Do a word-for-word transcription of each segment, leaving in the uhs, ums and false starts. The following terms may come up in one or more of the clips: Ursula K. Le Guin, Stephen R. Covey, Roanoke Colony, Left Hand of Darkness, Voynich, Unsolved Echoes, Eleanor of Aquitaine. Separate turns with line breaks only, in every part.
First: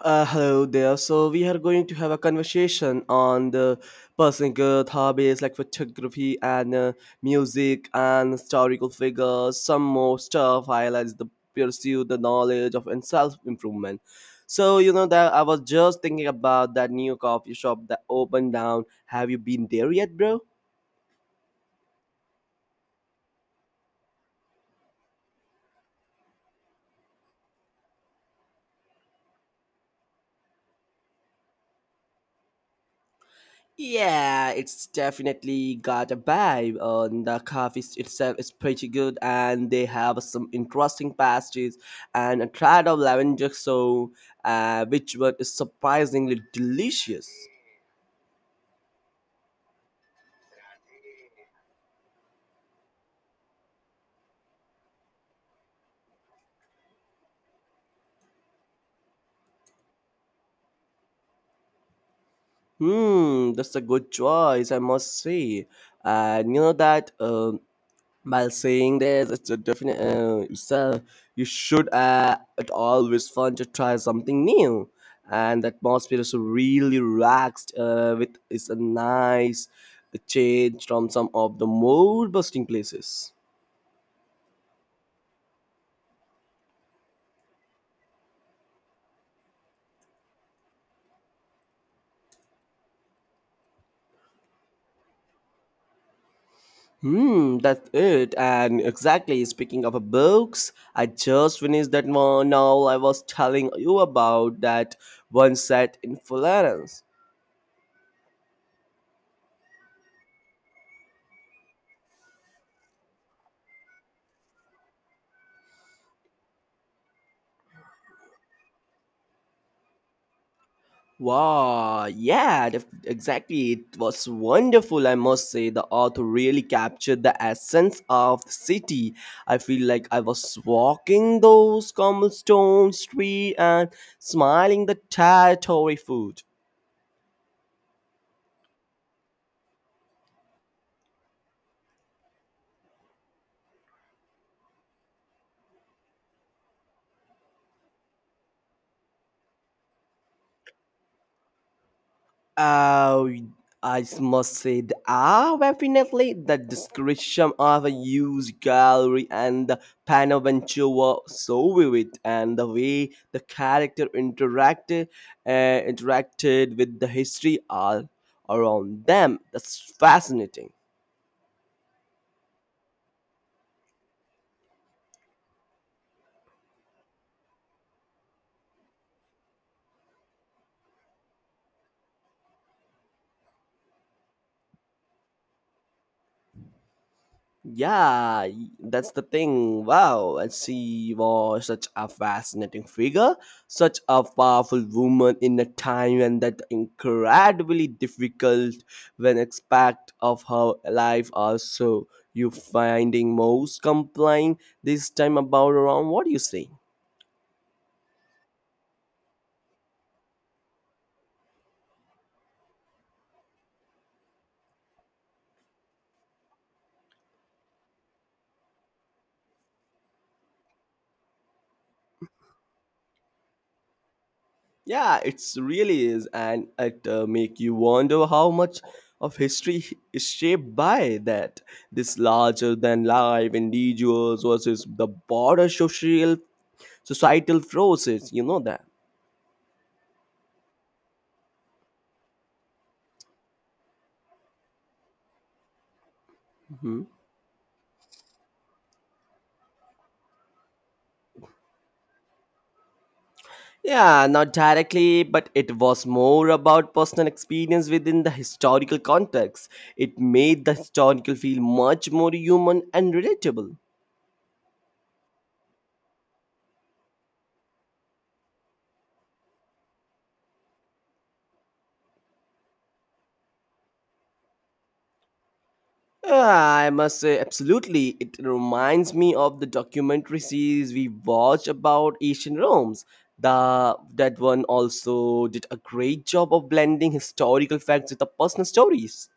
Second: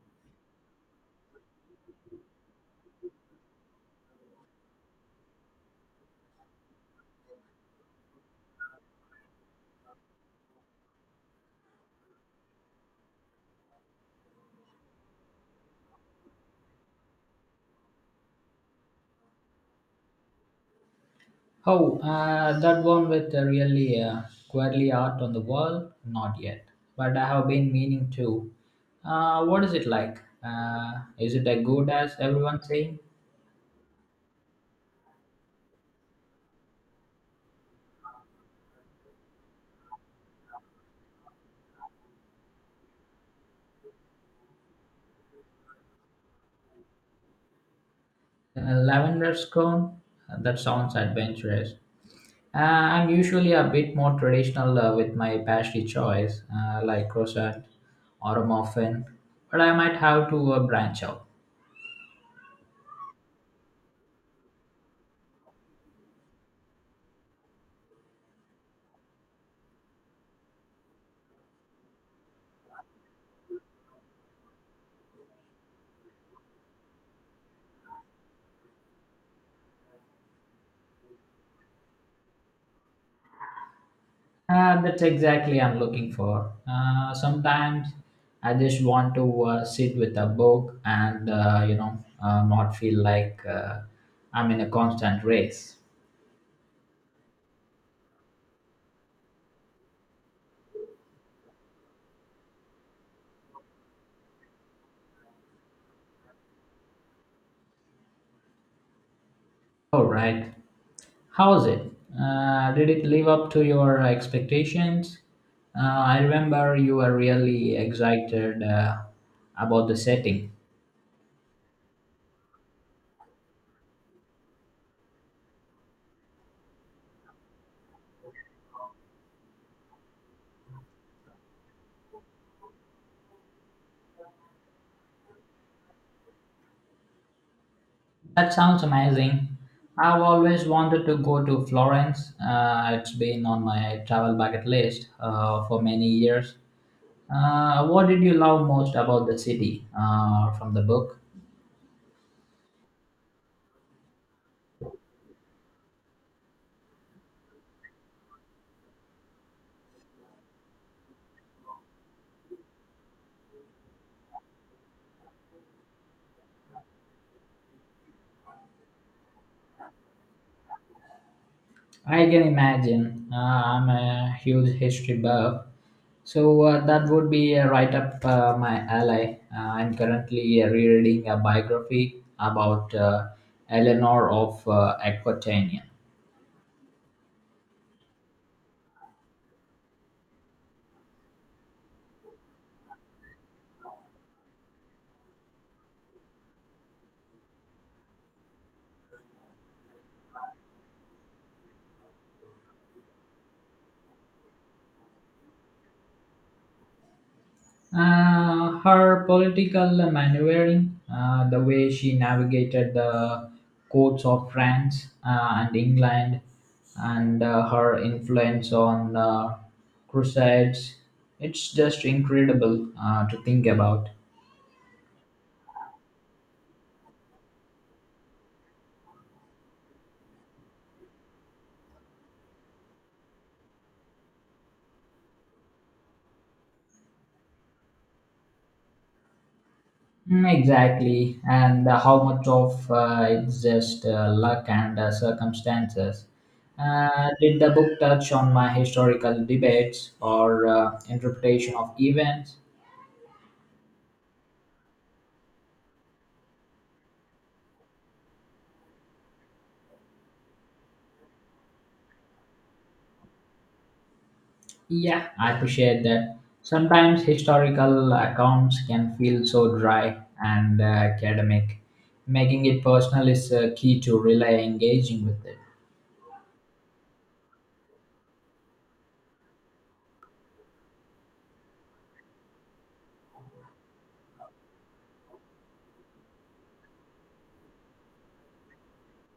Uh, hello there. So we are going to have a conversation on the personal growth hobbies like photography and uh, music and historical figures. Some more stuff highlights the pursue the knowledge of and self improvement. So you know that I was just thinking about that new coffee shop that opened down. Have you been there yet, bro?
Oh, uh, that one with the really uh, quirky art on the wall? Not yet, but I have been meaning to. Uh, what is it like? Uh, is it as good as everyone's saying?
Yeah, it's definitely got a vibe. Uh, the coffee s- itself is pretty good, and they have some interesting pastries and a tried of lavender so uh, which one is surprisingly delicious.
Uh, lavender scone? Uh, That sounds adventurous. Uh, I'm usually a bit more traditional uh, with my pastry choice, uh, like croissant or a muffin, but I might have to uh, branch out.
Hmm, that's a good choice, I must say. And you know that. Um, by saying that it's a definite uh, it's a, you should uh, it always fun to try something new and the atmosphere is really relaxed uh, with it's a nice change from some of the mood busting places.
Uh, that's exactly I'm looking for. Uh, sometimes I just want to uh, sit with a book and uh, you know uh, not feel like uh, I'm in a constant race.
Hmm, that's it and exactly speaking of a books, I just finished that one now I was telling you about, that one set in Florence.
All right, how's it? Uh, did it live up to your expectations? Uh, I remember you were really excited uh, about the setting.
Wow, yeah, def- exactly. It was wonderful, I must say. The author really captured the essence of the city. I feel like I was walking those cobblestone streets and smiling the territory food.
That sounds amazing. I've always wanted to go to Florence. Uh, it's been on my travel bucket list uh, for many years. Uh, what did you love most about the city uh, from the book?
Uh, I must say, th- ah, definitely the description of a huge gallery and the panel venture were so vivid, and the way the character interacted, uh, interacted with the history all around them. That's fascinating.
I can imagine. Uh, I'm a huge history buff, so uh, that would be uh, right up uh, my alley. Uh, I'm currently uh, rereading a biography about uh, Eleanor of uh, Aquitaine.
Yeah, y- that's the thing. Wow, and she was such a fascinating figure, such a powerful woman in a time when that incredibly difficult when aspect of her life also you finding most complying this time about around, what do you say?
Uh, her political maneuvering, uh, the way she navigated the courts of France uh, and England, and uh, her influence on uh, crusades, it's just incredible uh, to think about.
Yeah, it's really is, and it uh, make you wonder how much of history is shaped by that. This larger than life individuals versus the broader social societal forces. You know that.
Mm, exactly, and uh, how much of uh, it's just uh, luck and uh, circumstances.
Mhm.
Uh, did the book touch on my historical debates or uh, interpretation of events?
Yeah, not directly, but it was more about personal experience within the historical context. It made the historical feel much more human and relatable.
Yeah, I appreciate that. Sometimes historical accounts can feel so dry and uh, academic. Making it personal is uh, key to really engaging with it.
Ah, I must say, absolutely. It reminds me of the documentary series we watched about ancient Rome's. The that one also did a great job of blending historical facts with the personal stories.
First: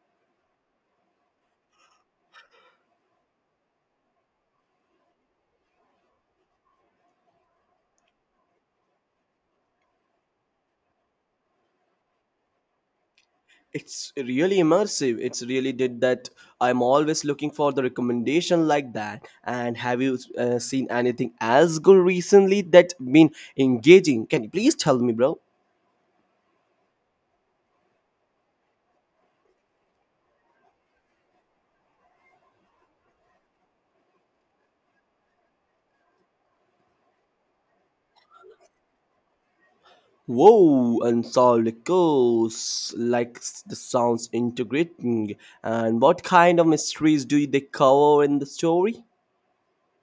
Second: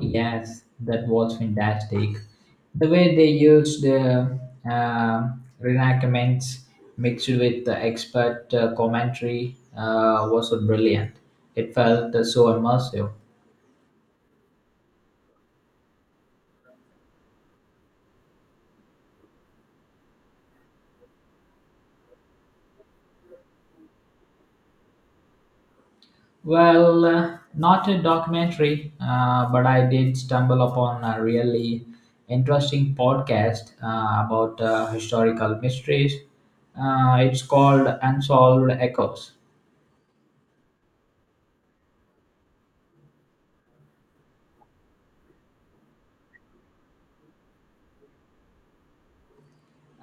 Yes, that was fantastic. The way they used the uh, reenactments mixed with the expert uh, commentary uh, was so brilliant. It felt uh, so immersive.
It's really immersive. It's really did that. I'm always looking for the recommendation like that. And have you uh, seen anything as good recently that been engaging? Can you please tell me, bro?
Well, uh, not a documentary, uh, but I did stumble upon a really interesting podcast uh, about uh, historical mysteries. Uh, it's called Unsolved Echoes.
Whoa, and so it goes. Like s- the sounds integrating. And what kind of mysteries do they cover in the story?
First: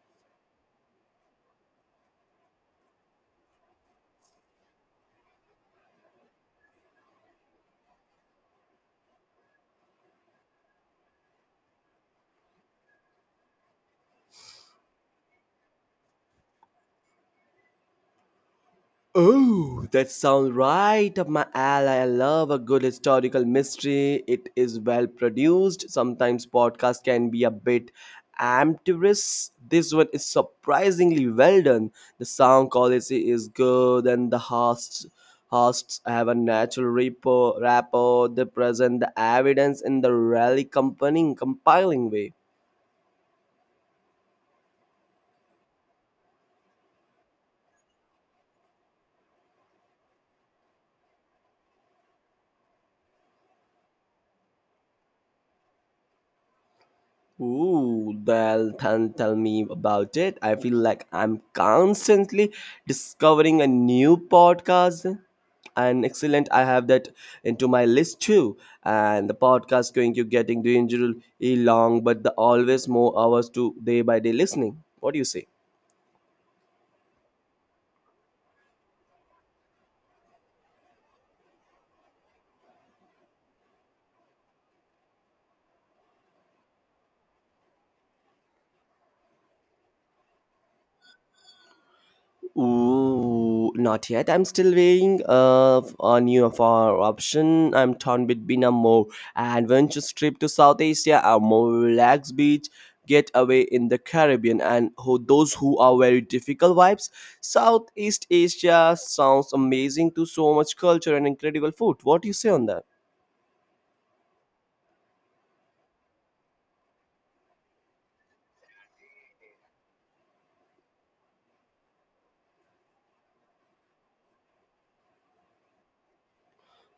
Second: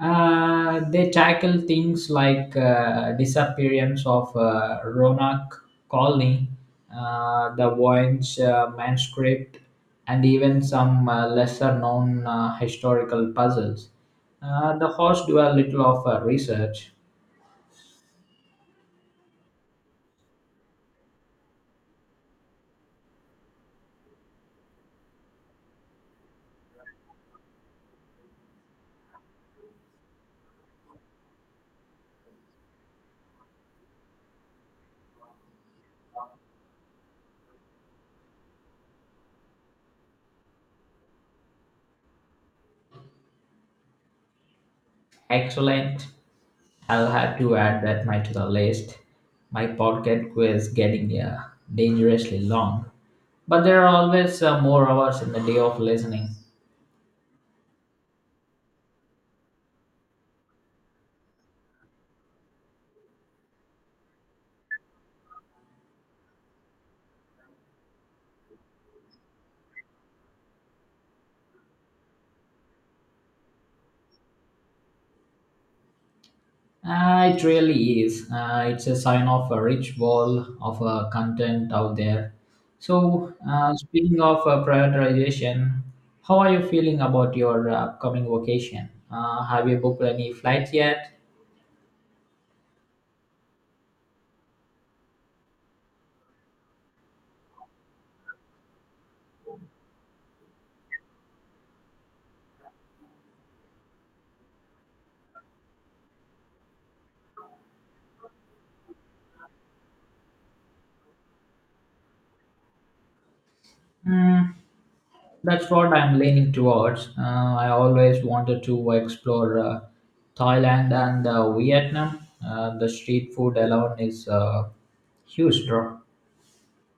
Uh, they tackle things like uh, disappearance of uh, Roanoke Colony, uh, the Voynich uh, manuscript, and even some uh, lesser-known uh, historical puzzles. Uh, the hosts do a little of uh, research.
Oh, that sounds right up my alley. I love a good historical mystery. It is well produced. Sometimes podcasts can be a bit amateurish. This one is surprisingly well done. The sound quality is good, and the hosts hosts have a natural rapport. rapport. They present the evidence in the really compelling, compiling way.
Excellent. I'll have to add that my to the list. My podcast was getting uh, dangerously long, but there are always uh, more hours in the day of listening.
Ooh, well, then tell me about it. I feel like I'm constantly discovering a new podcast. And excellent, I have that into my list too. And the podcast going to getting dangerously long, but the always more hours to day by day listening. What do you say?
Uh, it really is. Uh, it's a sign of a rich wall of uh, content out there. So, uh, speaking of uh, prioritization, how are you feeling about your uh, upcoming vacation? Uh, have you booked any flights yet?
Ooh, not yet. I'm still weighing uh, f- on you for option. I'm torn between a more adventurous trip to South Asia, a more relaxed beach getaway in the Caribbean, and who, those who are very difficult vibes. Southeast Asia sounds amazing to so much culture and incredible food. What do you say on that?
Mm, that's what I'm leaning towards. Uh, I always wanted to explore uh, Thailand and uh, Vietnam. Uh, the street food alone is a huge draw.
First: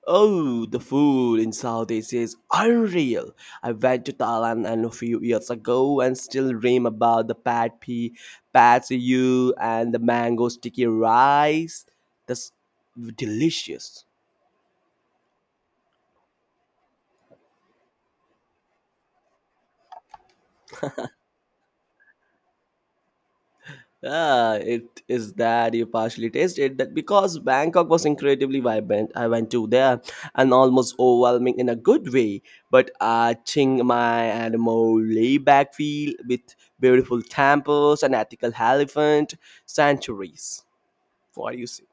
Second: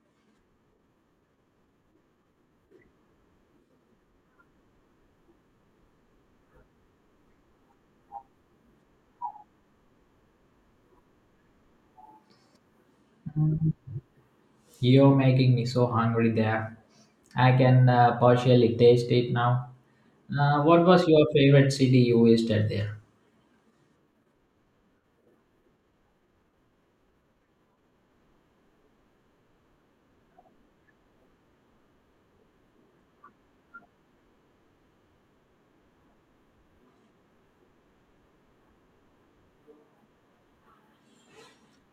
Oh, the food in Southeast is unreal. I went to Thailand and a few years ago and still dream about the pad pee, pad see ew and the mango sticky rice. That's delicious.
You're making me so hungry there. I can uh, partially taste it now. Uh, what was your favorite city you visited there?
Yeah, it is that you partially tasted that because Bangkok was incredibly vibrant. I went to there and almost overwhelming in a good way, but uh, Chiang Mai and more laid back feel with beautiful temples and ethical elephant sanctuaries. What do you say?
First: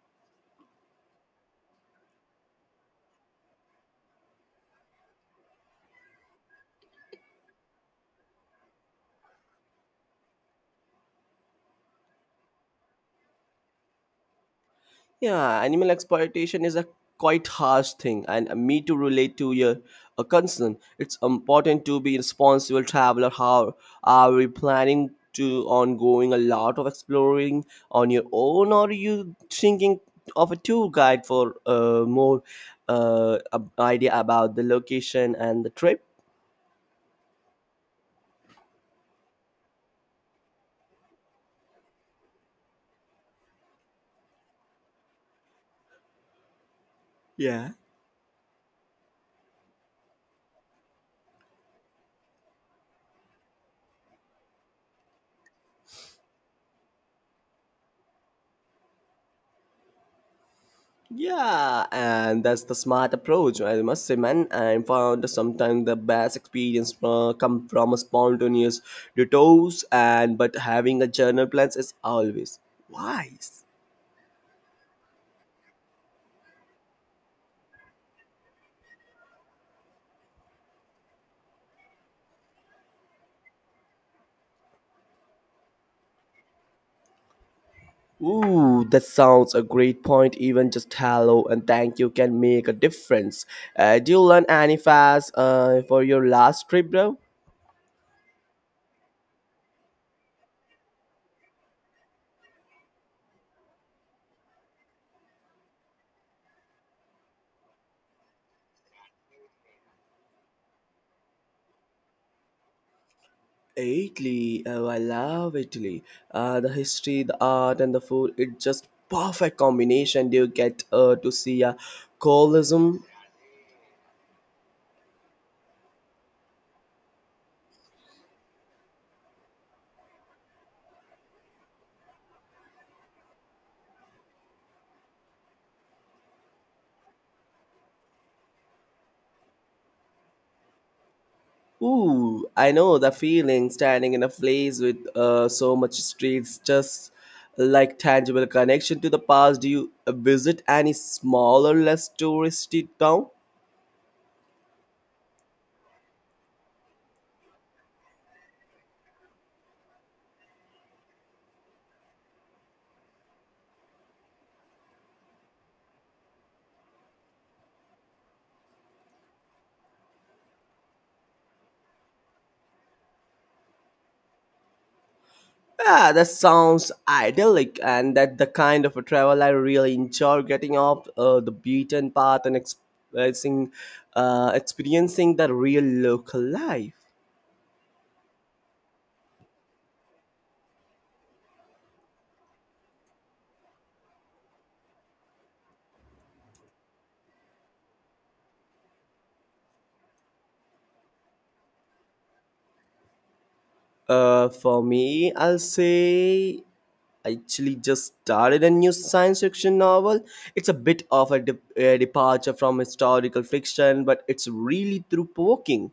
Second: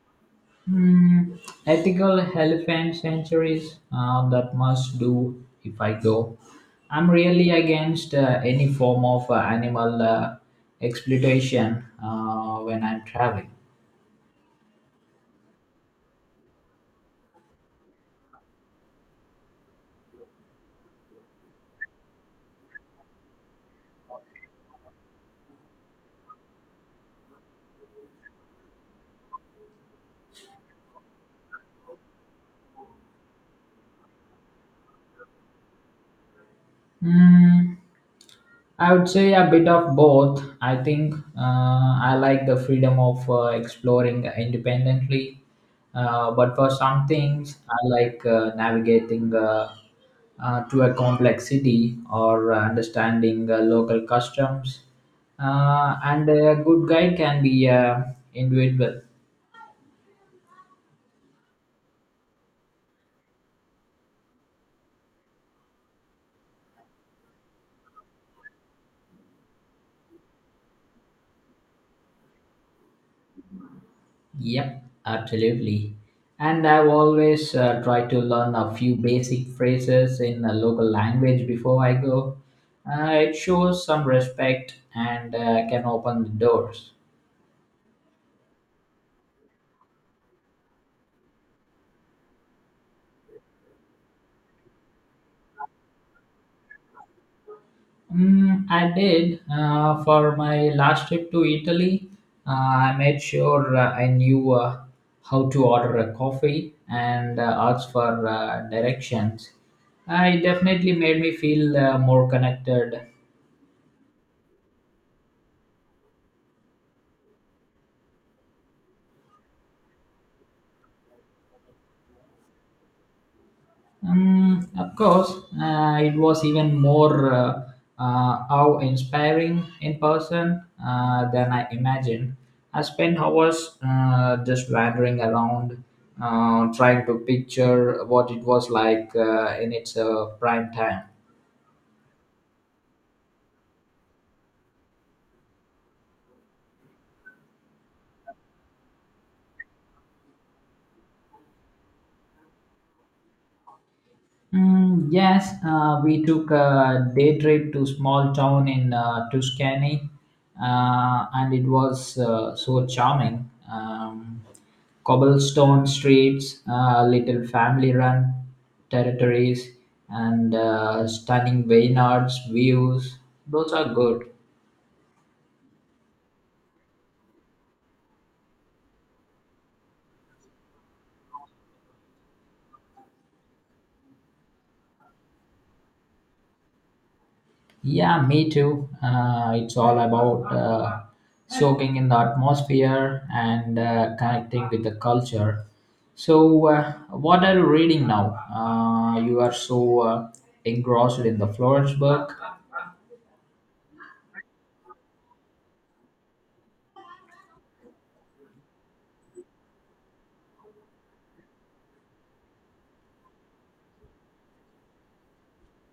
Hmm, ethical elephant sanctuaries. Uh, that must do if I go. I'm really against uh, any form of uh, animal uh, exploitation uh, when I'm traveling.
Yeah, animal exploitation is a quite harsh thing, and me to relate to your a concern. It's important to be responsible traveler. How are we planning to ongoing a lot of exploring on your own, or are you thinking of a tour guide for uh, more uh, ab- idea about the location and the trip?
Hmm. I would say a bit of both. I think uh, I like the freedom of uh, exploring independently, uh, but for some things,
Yeah.
I like uh, navigating uh, uh, to a complex city or uh, understanding uh, local customs. Uh, and a good guide can be uh, individual.
Yeah, and that's the smart approach, I must say, man. I found sometimes the best experience uh, come from a spontaneous detours, and but having a journal plans is always wise.
Yep, absolutely. And I've always uh, tried to learn a few basic phrases in a local language before I go. Uh, it shows some respect and uh, can open the doors.
Ooh, that sounds a great point. Even just hello and thank you can make a difference. Uh, do you learn any fast uh, for your last trip, bro?
Mm, I did uh, for my last trip to Italy. Uh, I made sure uh, I knew uh, how to order a coffee and uh, ask for uh, directions. Uh, it definitely made me feel uh, more connected.
Italy, oh, I love Italy. Uh, the history, the art, and the food, it's just perfect combination. You get uh, to see a Colosseum.
Um, of course, uh, it was even more uh, uh, awe inspiring in person uh, than I imagined. I spent hours uh, just wandering around, uh, trying to picture what it was like uh, in its uh, prime time.
Ooh, I know the feeling standing in a place with uh, so much history. It's just like tangible connection to the past. Do you visit any smaller, less touristy town?
Mm, yes, uh, we took a day trip to small town in uh, Tuscany, uh, and it was uh, so charming. Um, cobblestone streets, uh, little family-run territories, and uh, stunning vineyards views. Those are good.
Yeah, that sounds idyllic, and that the kind of a travel I really enjoy getting off uh, the beaten path and experiencing, uh, experiencing the real local life.
Yeah, me too. Uh, it's all about uh, soaking in the atmosphere and uh, connecting with the culture. So, uh, what are you reading now? Uh, you are so uh, engrossed in the Florence book.
Uh, for me, I'll say I actually just started a new science fiction novel. It's a bit of a, de- a departure from historical fiction, but it's really through provoking.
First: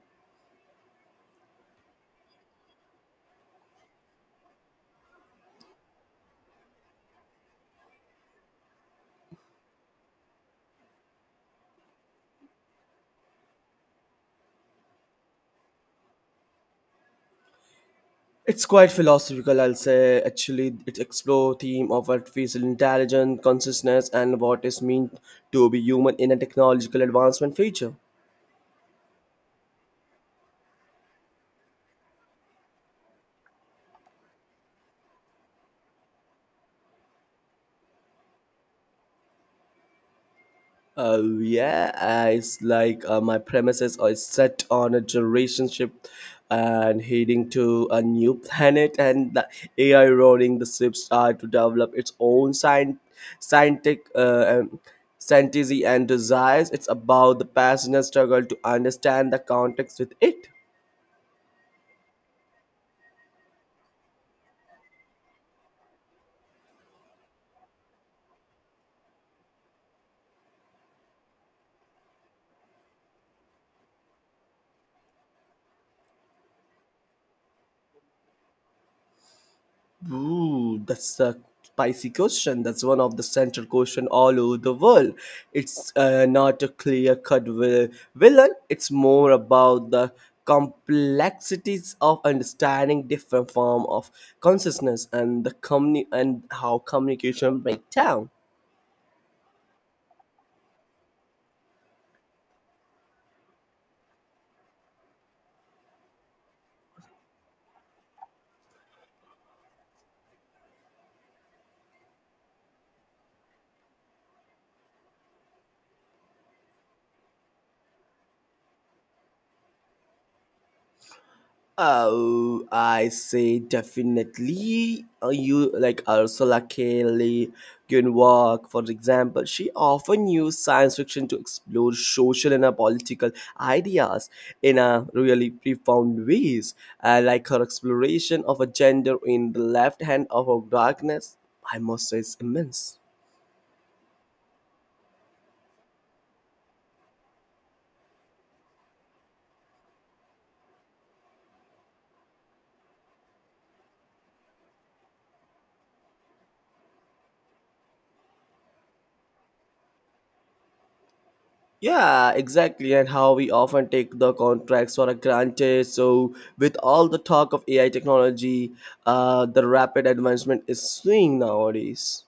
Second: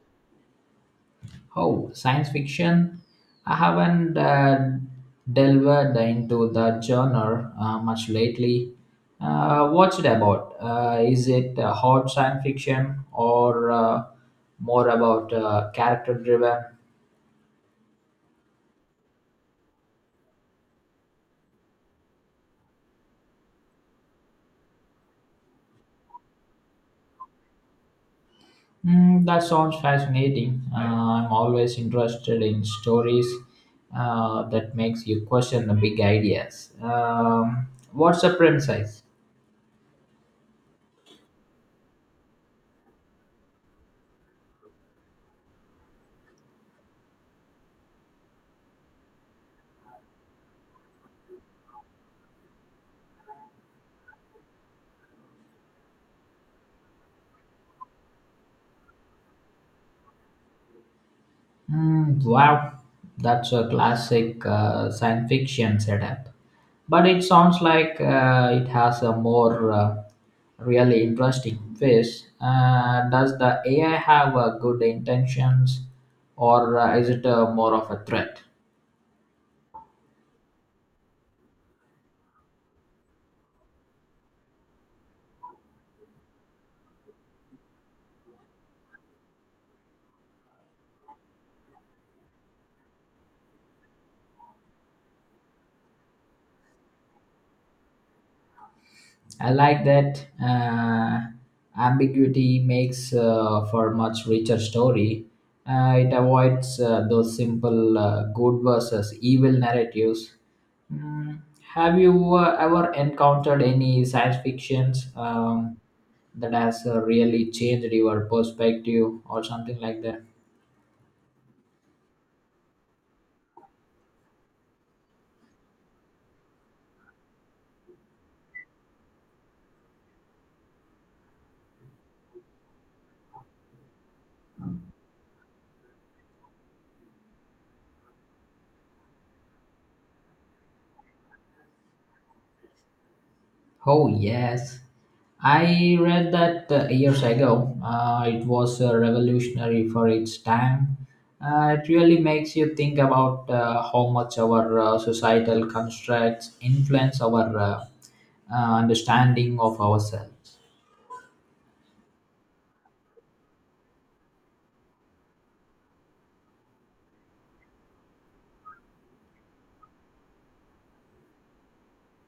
Oh, science fiction. I haven't uh, delved into the genre uh, much lately. Uh, what's it about? Uh, is it uh, hard science fiction or uh, more about uh, character driven?
It's quite philosophical, I'll say. Actually, it explores theme of artificial intelligence, consciousness, and what is meant to be human in a technological advancement future.
Mm, that sounds fascinating. Uh, I'm always interested in stories uh, that makes you question the big ideas. Um, what's the premise?
Uh, yeah, uh, it's like uh, my premises are set on a generation ship and heading to a new planet, and the A I running the ships are to develop its own science, scientific uh, um, fantasy and desires. It's about the passenger struggle to understand the context with it.
Mm, wow, that's a classic uh, science fiction setup. But it sounds like uh, it has a more uh, really interesting face. Uh, does the A I have uh, good intentions or uh, is it uh, more of a threat?
Ooh, that's a spicy question. That's one of the central question all over the world. It's uh, not a clear cut vil- villain. It's more about the complexities of understanding different form of consciousness and the company and how communication break down.
I like that uh, ambiguity makes uh, for much richer story. Uh, it avoids uh, those simple uh, good versus evil narratives. Mm, have you uh, ever encountered any science fictions um, that has uh, really changed your perspective or something like that?
Oh, I say definitely. Uh, You like Ursula K. Le Guin for example. She often used science fiction to explore social and uh, political ideas in a really profound ways, uh, like her exploration of a gender in the left hand of a darkness. I must say, is immense.
Oh yes, I read that uh, years ago. Uh, it was uh, revolutionary for its time. Uh, it really makes you think about uh, how much our uh, societal constructs influence our uh, uh, understanding of ourselves.
Yeah, exactly, and how we often take the contracts for granted. So, with all the talk of A I technology, uh, the rapid advancement is seeing nowadays.